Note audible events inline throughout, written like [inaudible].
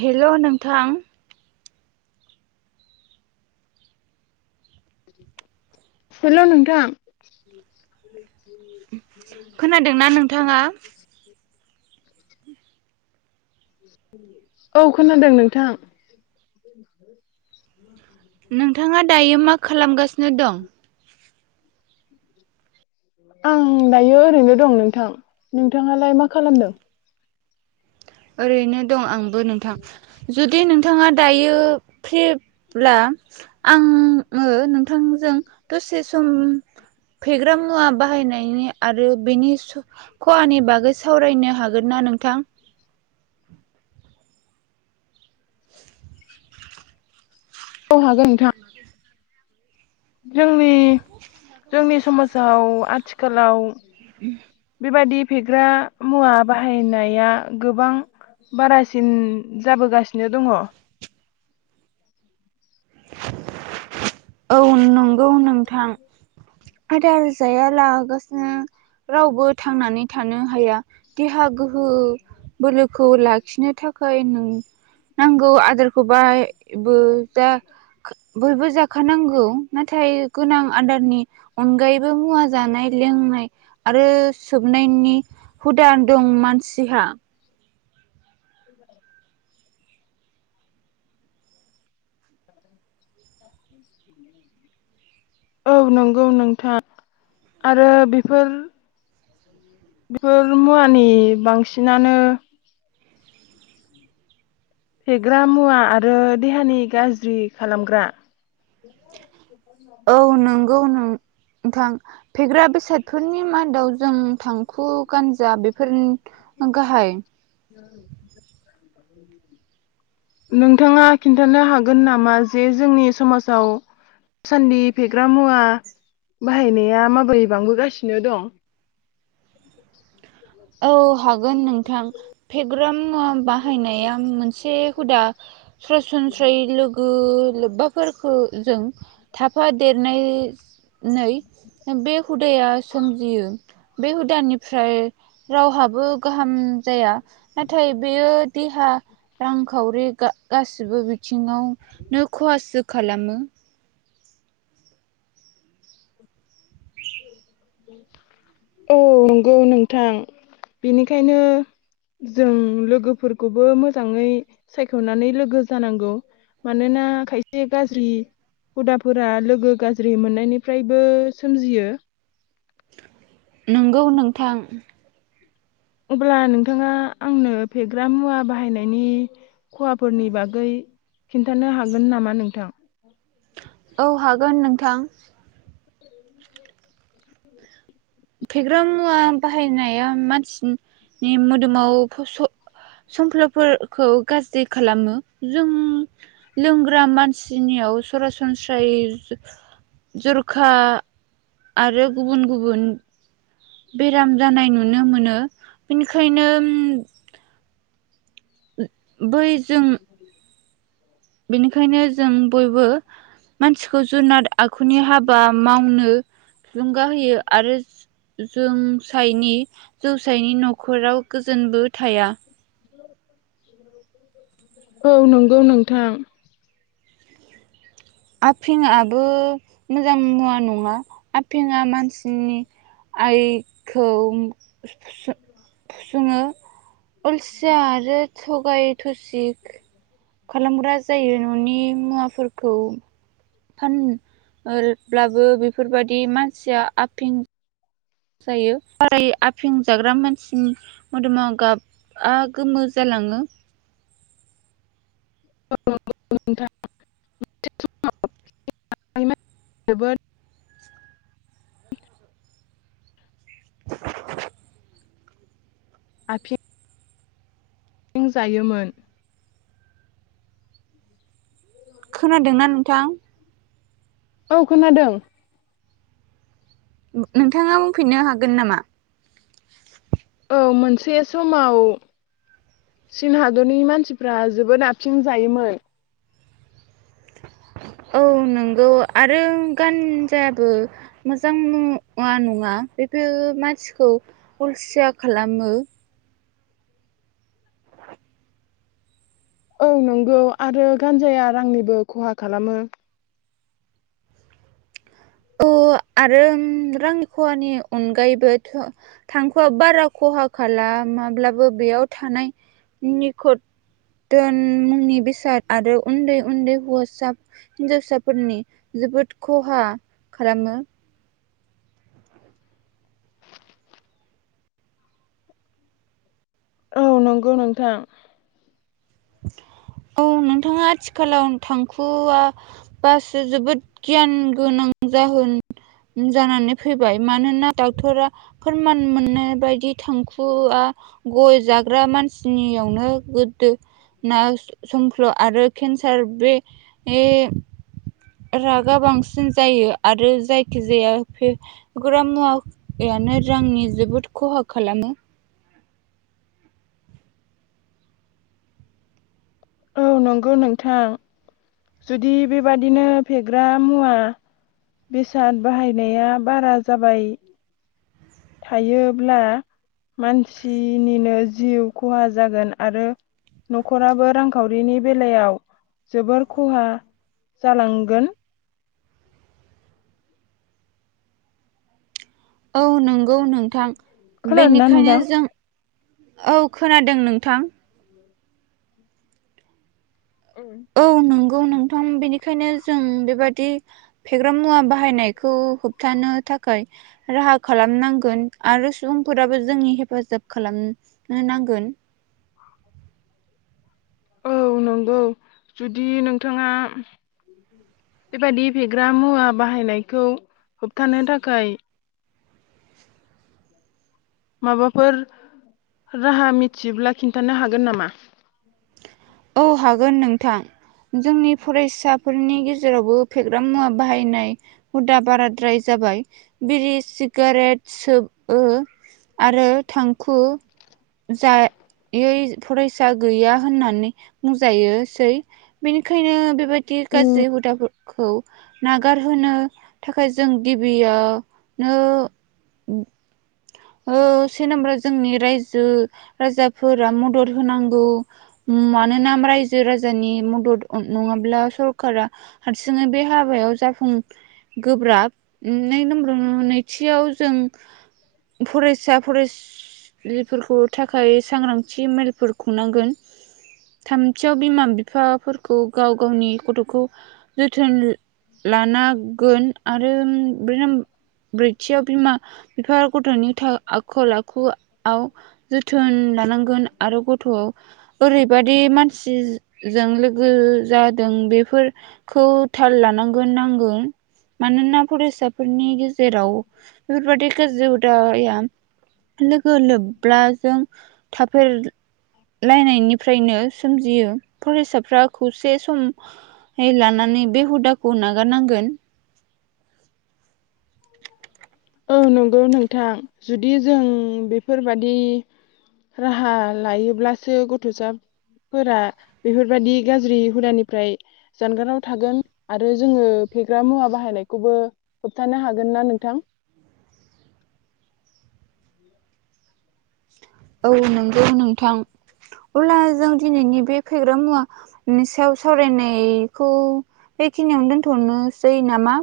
हेल' नोंथां हेल' नोंथां खोनादोंना नोंथाङा औ खोनादों नोंथां नोंथाङा दायो मा खालामगासिनो दं आं दायो ओरैनो दं नोंथां नोंथाङालाय मा खालामदों ओरैनो दं आंबो नोंथां जुदि नोंथाङा दायो फ्रिब्ला आङो नोंथांजों दसे सम फेग्रा मुवा बाहायनायनि आरो बेनि खहानि बागै सावरायनो हागोन ना नोंथां औ हागोन नोंथां जोंनि जोंनि समाजाव आ थिखालाव उम बेबायदि फेग्रा मुवा बाहायनाया गोबां बारासिन जाबोगासिनो दङ औ नं गौ नोंथां आदार जायालागासिनो रावबो थांनानै थानो हाया देहा गोहो बोलोखौ लाखिनो थाखाय नों नांगौ आदारखौ बायबो जा बयबो जा खानांगौ नाथाय गोनां आदारनि अनगायैबो मुवा जानाय लोंनाय आरो सोबनायनि हुदा दं मानसिहा [inaudible] औ नंगौ नोंथां आरो बेफोर बेफोर मुवानि बांसिनानो फेग्रा मुवा आरो देहानि गाज्रि खालामग्रा औ नंगौ नों थां फेग्रा बेसादफोरनि मादाव जों थांखु गान्जा बेफोर नो गाहाय नोंथाङा खिन्थानो हागोन नामा जे जोंनि समासाव दासान्दि फेग्रा मुवा बाहायनाया माबोरै बांबोगासिनो दं औ हागोन नोंथां फेग्रा मुवा बाहायनाया मोन से हुदा ससनस्रायै लोगो लोब्बाफोरखौ जों थाफा देरनाय नै हुदाया सोमजियो बे हुदानिफ्राय रावहाबो गाहाम जाया नाथाय बेयो देहा रांखावरि गा गासिबो बिथि थिङाव नो खहासो खालामो औ नंगौ नोंथां बिनिखायनो जों लोगोफोरखौबो मोजाङै सायख'नानै लोगो जानांगौ मानोना खायसे गाज्रि हुदाफोरा लोगो गाज्रि मोननायनिफ्रायबो सोमजियो। नोंगौ नोंथां अब्ला नोंथाङा आंनो फेग्रा मुवा बाहायनायनि खहाफोरनि बागै खिन्थानो हागोन नामा नोंथां? औ हागोन नोंथां फेग्रा मुवा बाहायनाया मानसिनि मोदोमाव संख्लफोरखौ गाज्रि खालामो जों लोंग्रा मानसिनियाव सरासनस्रायै जरखा आरो गुबुन गुबुन बेराम जानाय नुनो मोनो बेनिखायनो बै जों बेनिखायनो जों बयबो मानसिखौ जुनाद आखुनि हाबा मावनो थुलुंगा होयो आरो जोंसायनि जौसायनि न'खराव गोजोनबो थाया औ नंगौ नोंथां आफिंबो मोजां मुवा नङा आफिंआ मानसिनि आइखौ फुसुङो। उलसिया आरो थगाय थुसिख खालामग्रा जायो न'नि फानब्लाबो बेफोरबायादि मानसिया आफिं जायो साराय आफिं जाग्रा मानसिनि मोदोमा गाबआ गोमो जालाङो। [unintelligible] नोंथाङा जोबोद [inaudible] आफिं फिं जायोमोन खोनादोंना नोंथां? औ खोनादों नोंथाङा बुंफिननो हागोन नामा? औ मोनसे समाव चीन हादरनि मानसिफ्रा जोबोद आफिं जायोमोन। औ नंगौ आरो गानजायाबो मोजां मुवा नङा बेफोर मानसिखौ उलसिया खालामो। औ नंगौ आरो गानजाया रांनिबो खहा खालामो। औ आरो रांनि खहानि अनगायैबो थांख'वआ बारा खहा खाला माब्लाबो बेयाव थानाय निखन मुंनि बेसाद आरो उन्दै उन्दै हौवासा हिनजावसाफोरनि जोबोद खहा खालामो औ नंगौ नोंथां औ नोंथाङा आथिखालाव थांखुआ बासो जोबोद गियान गोनां जाहोन जानानै फैबाय मानोना डाक्टरा फोरमान मोननाय बायदि थांखुआ गय जाग्रा मानसिनियावनो गोदो ना संख्ल' आरो केन्सार बे रागा बांसिन जायो आरो जायखिजाया फेग्रा मुवायानो रांनि जोबोद खहा खालामो। औ नंगौ नोंथां जुदि बेबादिनो फेग्रा मुवा बेसाद बाहायनाया बारा जाबाय। थायोब्ला मानसिनिनो जिउ खहा जागोन आरो नखराबो रांखावरिनि बेलायाव जोबोर खहा जालांगोन। औ नंगौ नोंथां खोनादोंना बेनिखायनो नोंथां? जों औ खोनादों नोंथां। औ नंगौ नोंथां बेनिखायनो जों बेबादि फेग्रा मुवा बाहायनायखौ होबथानो थाखाय राहा खालामनांगोन आरो सुबुंफोराबो जोंनि हेफाजाब खालामनो नांगोन। औ नंगौ जुदि नोंथाङा बेबादि फेग्रा मुवा बाहायनायखौ होबथानो थाखाय माबाफोर राहा मिथियोब्ला खिन्थानो हागोन नामा? औ हागोन नोंथां जोंनि फरायसाफोरनि गेजेरावबो फेग्रा मुवा बाहायनाय हुदा बाराद्राय जाबाय बिरि सिगारेट सोबो आरो थांखु जायै फरायसा गैया होननानै बुंजायोसै बेनिखायनो बेबा दि गाज्रि हु खौ नागारहो थाखाय जों गिबियावनो ओ से नाम्बाराव जोंनि रायजो राजाफोरा मदद होनांगौ। मानोना रायजो राजानि मदद नङाब्ला सरखारा हारसिङै बे हाबायाव जाफुं गोब्राब नै नम्बर नैथिआव जों फरायसालिफोरखौ थाखाय सांग्रांथि मेलफोर खुंनांगोन। थामथियाव बिमा बिफाफोरखौ गाव गावनि गथ'खौ जोथोन लानांगोन आरो बै ब्रैथियाव बिमा बिफा गथ'नि आखल आखुआव जोथोन लानांगोन आरो गथ'आव ओरैबादि बे मानसिजों लोगो जादों बेफोर खौ थाल लानांगौ नांगोन मानोना फरायसाफोरनि गे जेराव बेफोरबादि गाज्रि हुदाया लोगो लोब्लाजों थाफेरलायनायनिफ्राय नो सोमजियो फरायसाफ्रा खौसे समै लानानै बे हुदाखौ नागारनांगोन। औ नंगौ नोंथां जुदि जों बेफोरबादि राहा लायोब्लासो गथ'साफोरा बेफोरबाददि गाज्रि हुदानिफ्राय जानगाराव थागोन आरो जोङो फेग्रा मुवा बाहायनायखौबो खोनथानो हागोन ना नोंथां। औ नंगौ नोंथां अब्ला जों दिनैनि बे फेग्रा मुवानि सायाव सावरायनायखौ बेखिनियावनो दोनथ'नोसै नामा?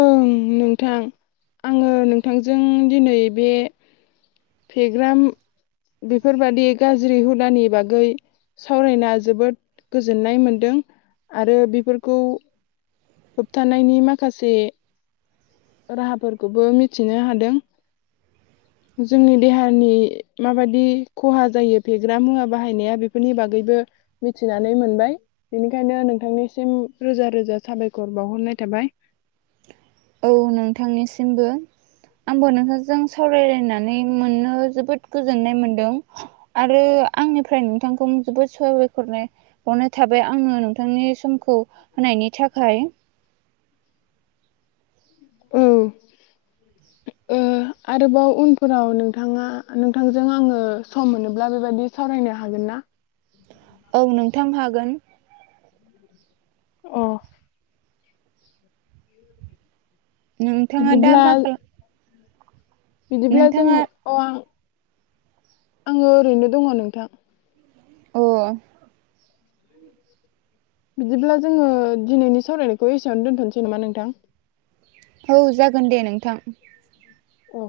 ओं नोंथां आङो नोंथांजों दिनै बे फेग्राम बेफोरबादि गाज्रि हुदानि बागै सावरायना जोबोद गोजोननाय मोनदों आरो बेफोरखौ होबथानायनि माखासे राहाफोरखौबो मिथिनो हादों जोंनि देहानि माबायदि खहा जायो फेग्रा मुवा बाहायनाया बेफोरनि बागैबो मिथिनानै मोनबाय बेनिखायनो नोंथांनिसिम रोजा रोजा साबायखर बावहरनाय थाबाय। औ नोंथांनिसिमबो आंबो नोंथांजों सावरायलायनानै मोननो जोबोद गोजोननाय मोनदों आरो आंनिफ्राय नोंथांखौ जोबोद सहाबायखर हरनाय थाबाय आङो नोंथांनि सम खौ होनायनि थाखाय औ आरोबाव उनफोराव नोंथाङा नोंथांजों आङो सम मोनोब्ला बेबायदि सावरायनो हागोन ना औ नोंथां हागोन अ नोंथाङा दा मा बिदिब्ला खालाम बिदिब्ला नोंथाङा जोङो औ आं आङो ओरैनो दङ नोंथां औ बिदिब्ला जोङो दिनैनि सावरायनायखौ एसेयावनो दोनथ'नोसै नामा नोंथां औ जागोन दे नोंथां औ